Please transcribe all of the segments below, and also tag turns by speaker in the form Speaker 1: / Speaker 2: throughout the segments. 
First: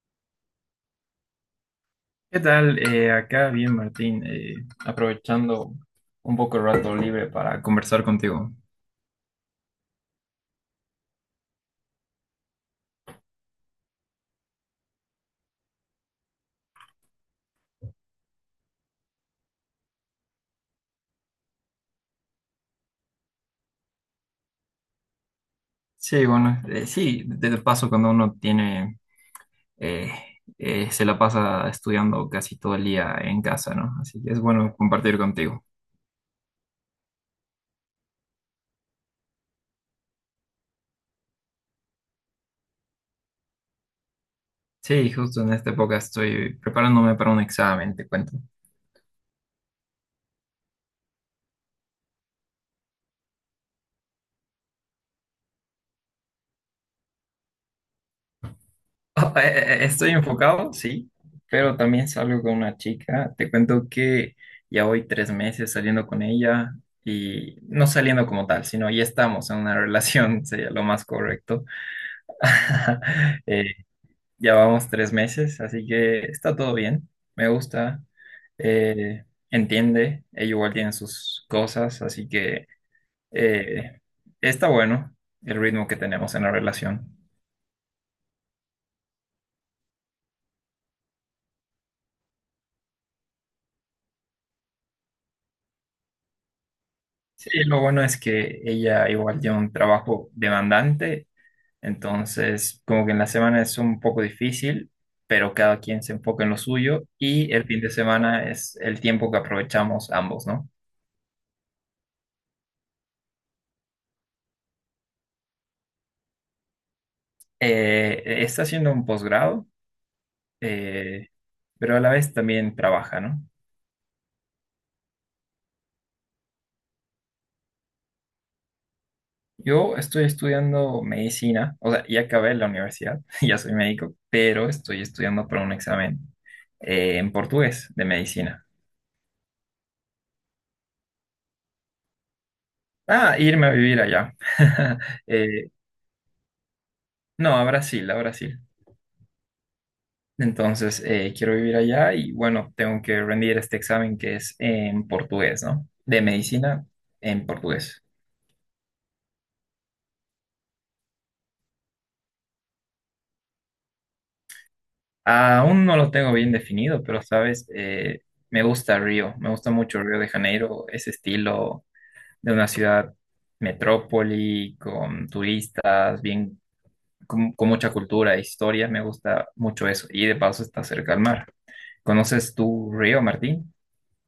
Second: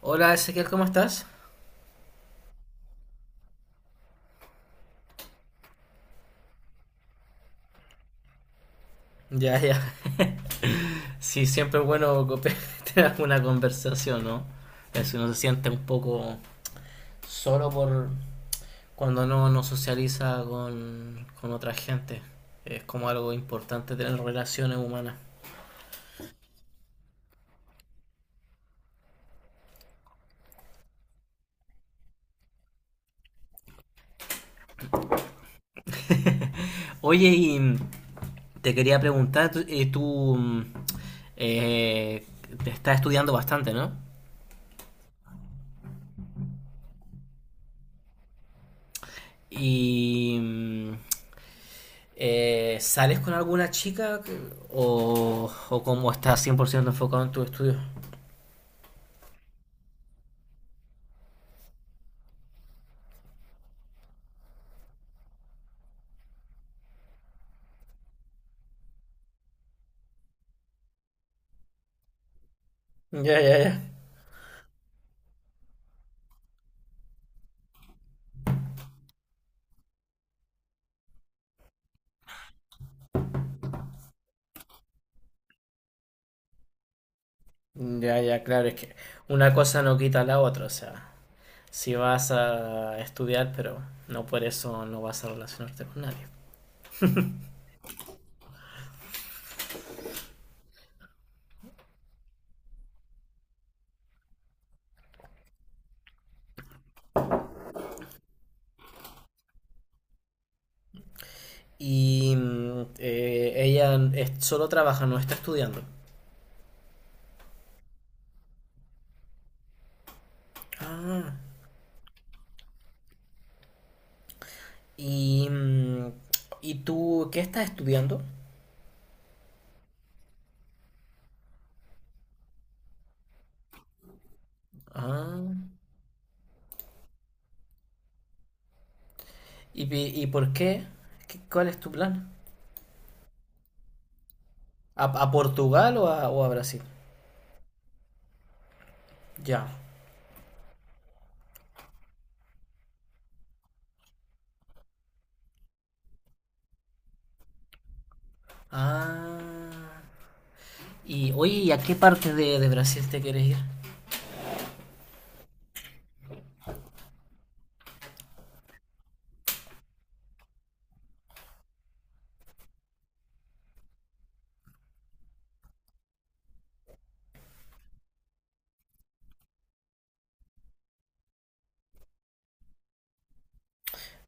Speaker 1: Hola Ezequiel, ¿cómo estás?
Speaker 2: ¿Qué tal? Acá bien, Martín, aprovechando un poco el rato libre para conversar contigo.
Speaker 1: Ya, ya. Sí, siempre es bueno tener una conversación, ¿no? Si uno se siente un poco solo por cuando no socializa con otra gente. Es como algo importante tener relaciones humanas.
Speaker 2: Sí, bueno, sí, de paso cuando uno tiene, eh, se la pasa estudiando casi todo el día en casa, ¿no? Así que es bueno compartir contigo.
Speaker 1: Oye, y te quería preguntar, eh, te estás estudiando bastante, ¿no?
Speaker 2: Sí, justo en esta época estoy preparándome para un examen, te cuento.
Speaker 1: Y mm, ¿Sales con alguna chica o cómo estás 100% enfocado en tu estudio?
Speaker 2: Ah, estoy enfocado, sí, pero también salgo con una chica. Te cuento que ya voy 3 meses saliendo con ella y no saliendo como tal, sino ya estamos en una relación, sería lo más correcto.
Speaker 1: Ya, ya,
Speaker 2: Eh,
Speaker 1: ya.
Speaker 2: ya vamos 3 meses, así que está todo bien, me gusta, eh, entiende, ella igual tiene sus cosas, así que eh, está bueno el ritmo que tenemos en la relación.
Speaker 1: Ya, ya, claro, es que una cosa no quita la otra, o sea, si vas a estudiar, pero no por eso no vas a relacionarte con nadie.
Speaker 2: Sí, lo bueno es que ella igual tiene un trabajo demandante, entonces como que en la semana es un poco difícil, pero cada quien se enfoca en lo suyo y el fin de semana es el tiempo que aprovechamos ambos, ¿no?
Speaker 1: Ella solo trabaja, no está estudiando.
Speaker 2: Está haciendo un posgrado, eh,
Speaker 1: Ah,
Speaker 2: pero a la vez también trabaja, ¿no?
Speaker 1: y, mm, ¿y tú qué estás estudiando?
Speaker 2: Yo estoy estudiando medicina, o sea, ya acabé la universidad, ya soy médico, pero estoy estudiando
Speaker 1: Ah,
Speaker 2: para un examen en portugués de medicina.
Speaker 1: ¿y por qué? ¿Cuál es tu plan?
Speaker 2: Ah, irme a vivir allá.
Speaker 1: A
Speaker 2: Eh,
Speaker 1: Portugal o a Brasil?
Speaker 2: no, a Brasil, a Brasil.
Speaker 1: Ya.
Speaker 2: Entonces, quiero vivir allá y bueno, tengo que rendir este examen que es en portugués, ¿no? De medicina en portugués.
Speaker 1: Ah. Y oye, ¿y a qué parte de Brasil te quieres ir?
Speaker 2: Aún no lo tengo bien definido, pero sabes, me gusta Río, me gusta mucho Río de Janeiro, ese estilo de una ciudad metrópoli, con turistas, bien, con mucha cultura e historia, me gusta mucho eso. Y de paso está cerca al mar. ¿Conoces tú Río, Martín?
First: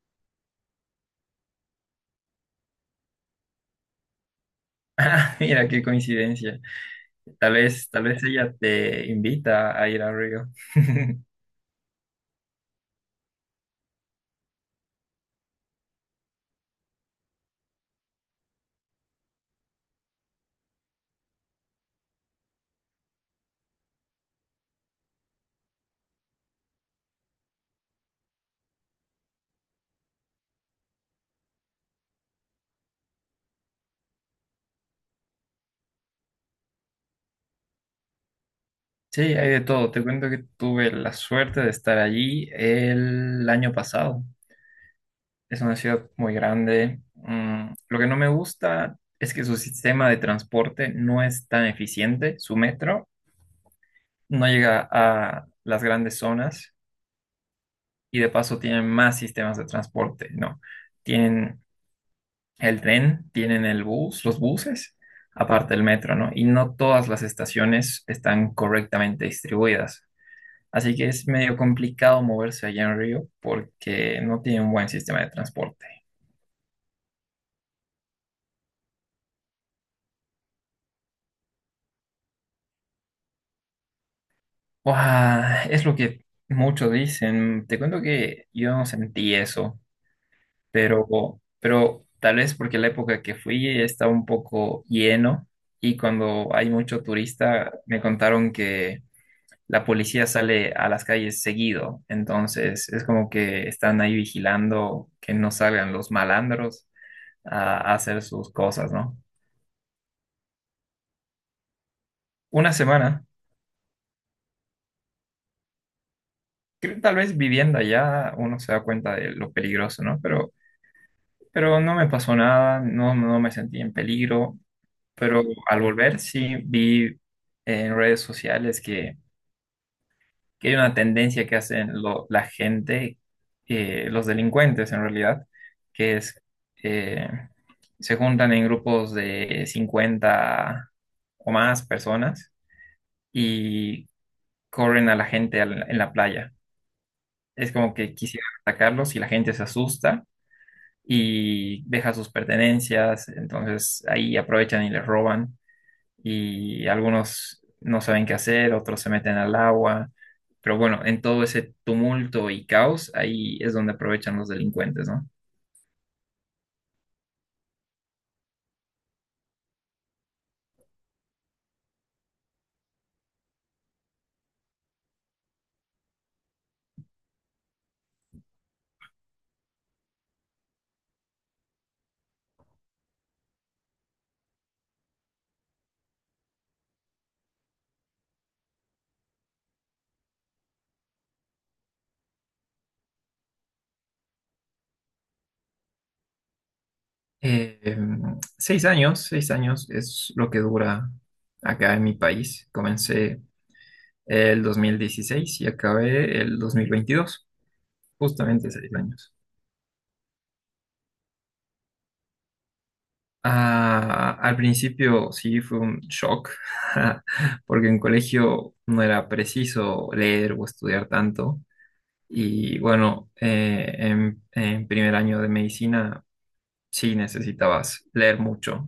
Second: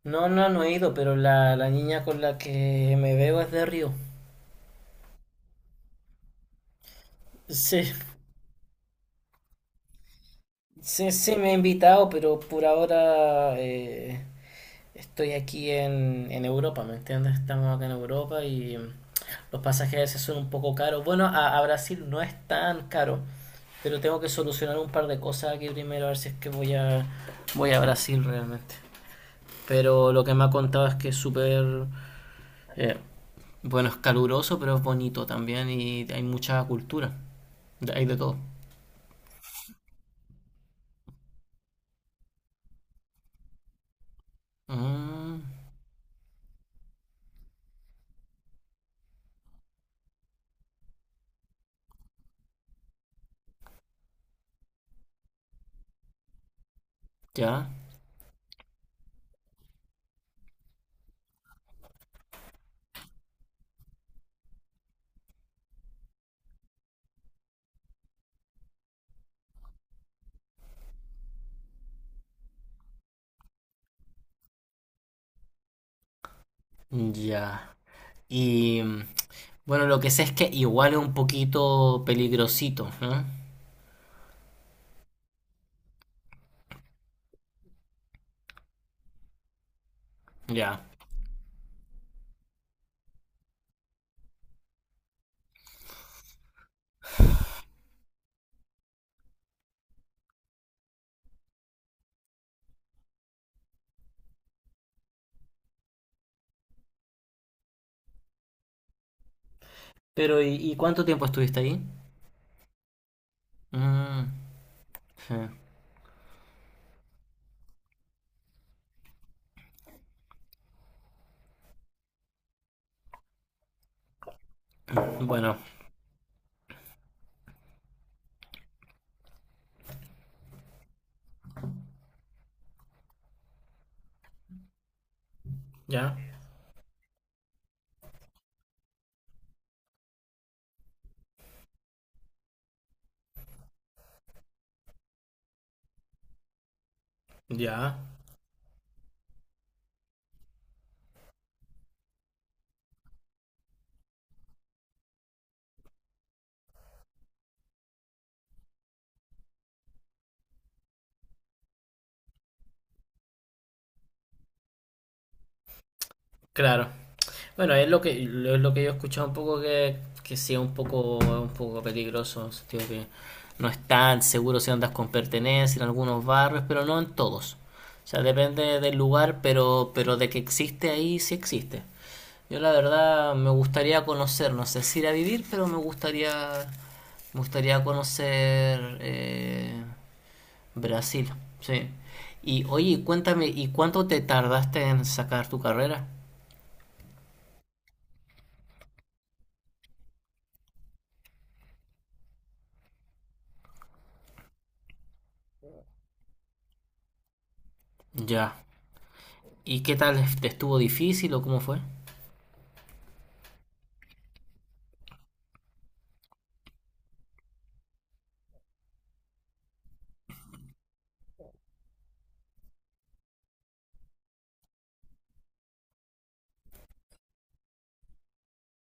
Speaker 1: No, no, no he ido, pero la niña con la que me veo es de Río.
Speaker 2: Mira qué coincidencia.
Speaker 1: Sí,
Speaker 2: Tal vez ella te invita a ir a Río.
Speaker 1: sí, sí, me ha invitado, pero por ahora estoy aquí en Europa, ¿me entiendes? Estamos acá en Europa y los pasajes a veces son un poco caros. Bueno, a Brasil no es tan caro, pero tengo que solucionar un par de cosas aquí primero, a ver si es que voy a, voy a Brasil realmente. Pero lo que me ha contado es que es súper, eh, bueno, es caluroso, pero es bonito también y hay mucha cultura. Hay de todo.
Speaker 2: Sí, hay de todo. Te cuento que tuve la suerte de estar allí el año pasado.
Speaker 1: Mm,
Speaker 2: Es una ciudad muy grande. Mm, lo que no me gusta es que su sistema de transporte no es tan eficiente. Su metro no llega a las grandes zonas
Speaker 1: ya,
Speaker 2: y de paso tienen más sistemas de transporte, ¿no? Tienen el tren, tienen el bus, los buses, aparte del metro, ¿no? Y no todas las estaciones están correctamente distribuidas. Así que es medio complicado moverse allá en Río porque no tiene un buen sistema de transporte.
Speaker 1: ya. Y mm, bueno, lo que sé es que igual es un poquito peligrosito, ¿no?
Speaker 2: Buah, es lo que muchos dicen. Te cuento que yo no sentí eso,
Speaker 1: Ya.
Speaker 2: pero, pero tal vez porque la época que fui estaba un poco lleno y cuando hay mucho turista me contaron que la policía sale a las calles seguido, entonces es como que están ahí vigilando que no salgan los malandros a hacer sus cosas, ¿no?
Speaker 1: Pero y cuánto tiempo estuviste ahí?
Speaker 2: Una semana,
Speaker 1: Mm, sí.
Speaker 2: creo tal vez viviendo allá uno se da cuenta de lo peligroso, ¿no? Pero no me pasó nada, no, no me sentí en peligro, pero
Speaker 1: Bueno,
Speaker 2: al volver sí vi en redes sociales que hay una tendencia que hacen la gente, los delincuentes en realidad,
Speaker 1: ya,
Speaker 2: que es, eh, se juntan en grupos de 50 o más personas y corren a la gente en la playa.
Speaker 1: ya,
Speaker 2: Es como que quisieran atacarlos y la gente se asusta y deja sus pertenencias, entonces ahí aprovechan y les roban y algunos no saben qué hacer, otros se meten al agua. Pero bueno, en todo ese tumulto y caos, ahí es donde aprovechan los delincuentes, ¿no?
Speaker 1: claro. Bueno, es lo que, es lo que yo he escuchado un poco que sí es un poco peligroso, en el sentido que no es tan seguro si andas con pertenencia en algunos barrios, pero no en todos. O sea, depende del lugar, pero de que existe ahí, sí existe. Yo la verdad me gustaría conocer, no sé si ir a vivir, pero me gustaría conocer Brasil, sí. Y oye, cuéntame, ¿y cuánto te tardaste en sacar tu carrera?
Speaker 2: Eh, 6 años, 6 años es lo que dura acá en mi país. Comencé el 2016 y acabé el 2022
Speaker 1: Ya.
Speaker 2: justamente 6 años.
Speaker 1: ¿Y qué tal? ¿Te estuvo difícil o cómo fue?
Speaker 2: Ah, al principio sí fue un shock, porque en colegio no era preciso leer o estudiar tanto. Y bueno, en primer año de medicina sí necesitabas leer mucho,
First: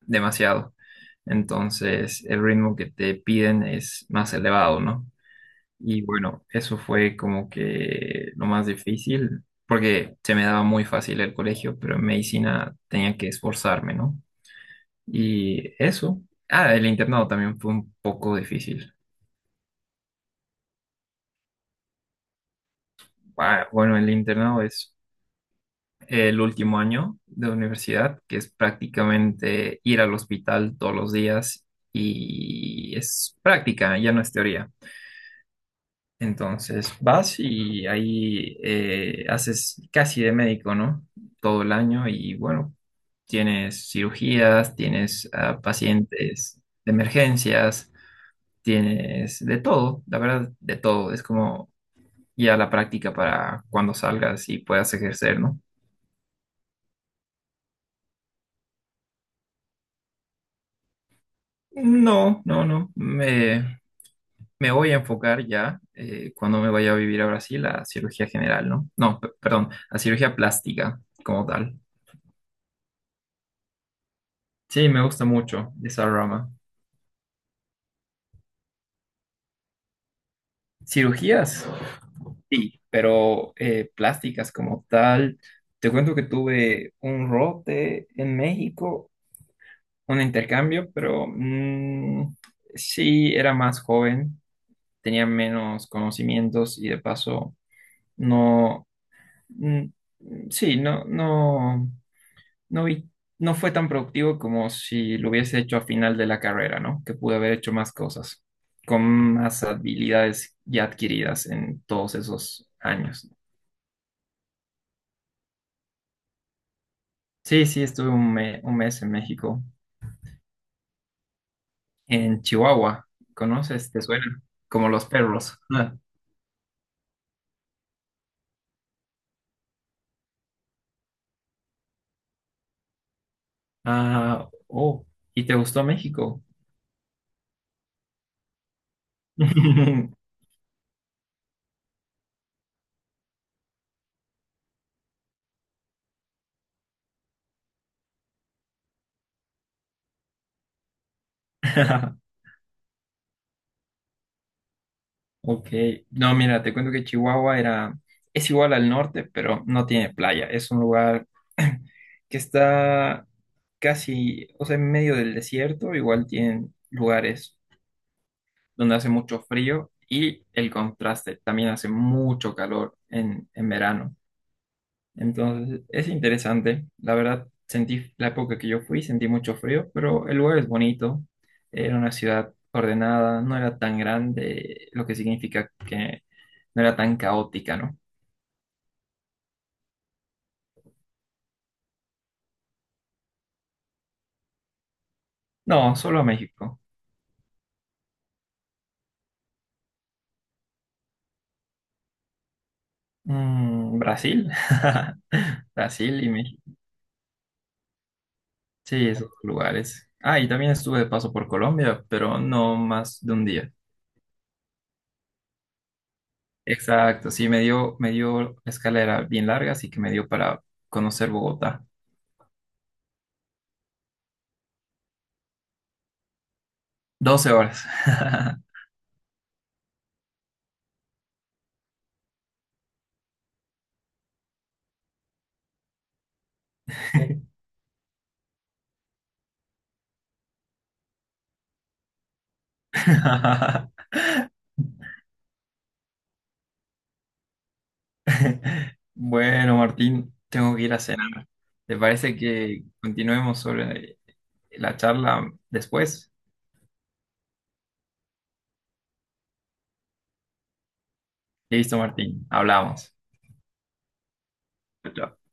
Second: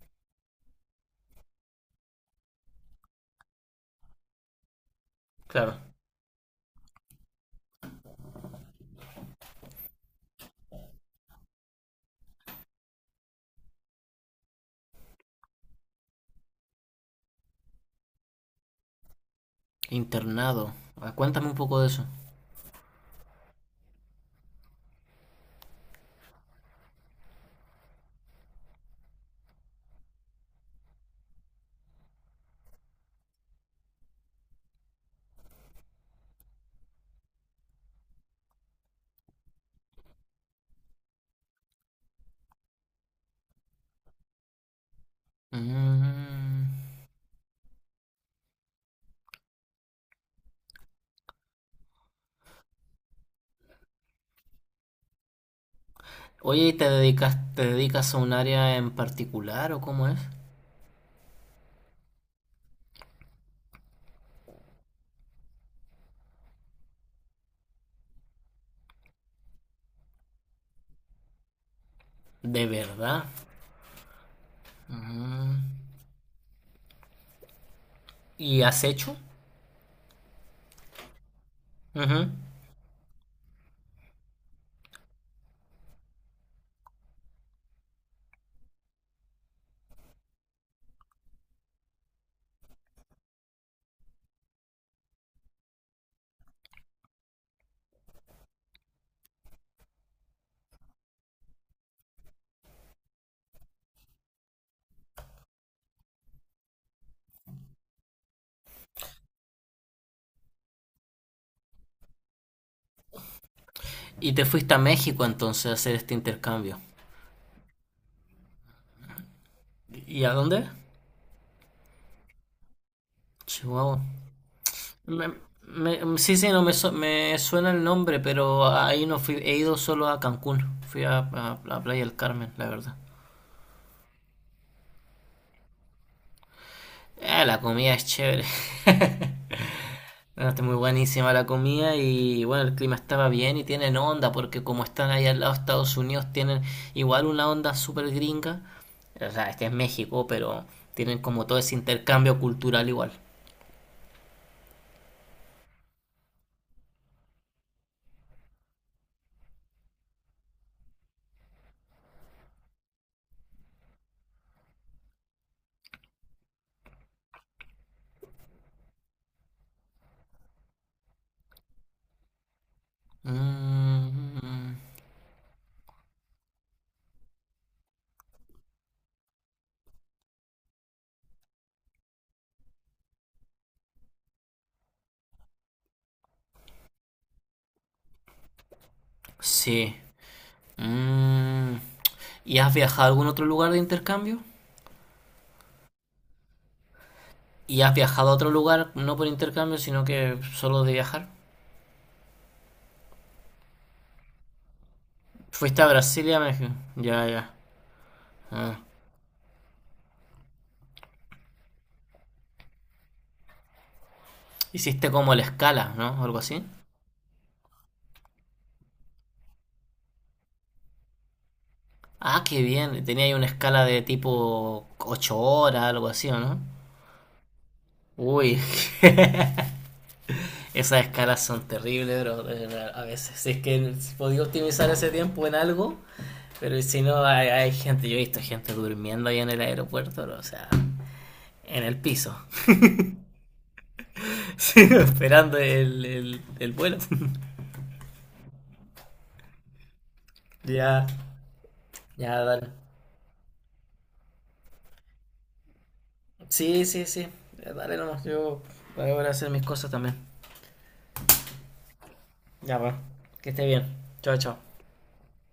Speaker 2: demasiado. Entonces el ritmo que te piden es más elevado, ¿no?
Speaker 1: Claro.
Speaker 2: Y bueno, eso fue como que lo más difícil, porque se me daba muy fácil el colegio, pero en medicina tenía que esforzarme, ¿no? Y eso. Ah, el internado también fue un poco difícil.
Speaker 1: Internado. Ah, cuéntame un poco de eso.
Speaker 2: Ah, bueno, el internado es el último año de universidad, que es prácticamente ir al hospital todos los días y es práctica, ya no es teoría. Entonces vas y ahí haces casi de médico, ¿no? Todo el año y bueno, tienes cirugías, tienes pacientes
Speaker 1: Mm.
Speaker 2: de emergencias, tienes de todo, la verdad, de todo. Es como ya la práctica para cuando salgas y puedas ejercer, ¿no?
Speaker 1: Oye, ¿ te dedicas a un área en particular o cómo es?
Speaker 2: No, no, no. Me voy a enfocar ya cuando me vaya a vivir a Brasil a cirugía general, ¿no? No, perdón, a cirugía plástica como tal.
Speaker 1: De verdad.
Speaker 2: Sí, me gusta
Speaker 1: Mm.
Speaker 2: mucho esa rama.
Speaker 1: ¿Y has hecho?
Speaker 2: Cirugías,
Speaker 1: Ujú.
Speaker 2: sí, pero plásticas como tal. Te cuento que tuve un rote en México, un intercambio, pero sí, era más joven, tenía menos conocimientos y de paso no, mm, sí, no, no. No vi, no fue tan productivo como si lo hubiese hecho a final de la carrera, ¿no? Que pude haber hecho más cosas, con más habilidades ya adquiridas en todos esos años.
Speaker 1: Y te fuiste a México entonces a hacer este intercambio.
Speaker 2: Sí, sí, estuve un mes en México,
Speaker 1: ¿Y a dónde?
Speaker 2: en Chihuahua. ¿Conoces?
Speaker 1: Chihuahua.
Speaker 2: ¿Te suena? Como los
Speaker 1: Me-
Speaker 2: perros.
Speaker 1: sí, sí, no me, su- me suena el nombre, pero ahí no fui. He ido solo a Cancún. Fui a, a Playa del Carmen, la verdad.
Speaker 2: Ah, ah, oh, ¿y te gustó México?
Speaker 1: Ah, la comida es chévere. Bueno, está muy buenísima la comida y bueno, el clima estaba bien y tienen onda porque como están ahí al lado de Estados Unidos tienen igual una onda súper gringa. O sea, este es México, pero tienen como todo ese intercambio cultural igual.
Speaker 2: Ok, no, mira, te cuento que Chihuahua era, es igual al norte, pero no tiene playa. Es un lugar que está casi, o sea, en medio del desierto, igual tienen lugares donde hace mucho frío y el contraste, también hace mucho calor en verano.
Speaker 1: Mm,
Speaker 2: Entonces, es interesante. La verdad, sentí la época que yo fui, sentí mucho frío, pero el lugar es bonito. Era una ciudad ordenada, no era tan grande, lo que significa que no era tan caótica, ¿no?
Speaker 1: sí. Mm. ¿Y has viajado a algún otro lugar de intercambio?
Speaker 2: No, solo México.
Speaker 1: ¿Y has viajado a otro lugar, no por intercambio, sino que solo de viajar?
Speaker 2: Mm, Brasil.
Speaker 1: ¿Fuiste a
Speaker 2: Brasil y
Speaker 1: Brasilia,
Speaker 2: México.
Speaker 1: México? Ya, ya. Ah.
Speaker 2: Sí, esos lugares. Ah, y también estuve de paso por Colombia, pero no más de un día.
Speaker 1: Hiciste como la escala, ¿no? O algo así.
Speaker 2: Exacto, sí, me dio escalera bien larga, así que me dio para conocer Bogotá.
Speaker 1: Ah, qué bien. Tenía ahí una escala de tipo 8 horas, algo así, ¿o no?
Speaker 2: 12 horas.
Speaker 1: Uy, esas escalas son terribles, bro. A veces, si es que podía optimizar ese tiempo en algo, pero si no, hay gente, yo he visto gente durmiendo ahí en el aeropuerto, bro, o sea, en el piso, sí, esperando el vuelo.
Speaker 2: Bueno, Martín, tengo que ir a
Speaker 1: Ya,
Speaker 2: cenar. ¿Te parece
Speaker 1: ya, dale.
Speaker 2: que continuemos sobre la charla después?
Speaker 1: Sí, sí, sí, dale nomás, yo voy a hacer mis cosas también.
Speaker 2: Listo, Martín,
Speaker 1: Ya va.
Speaker 2: hablamos.
Speaker 1: Que esté bien. Chao, chao.
Speaker 2: Chao.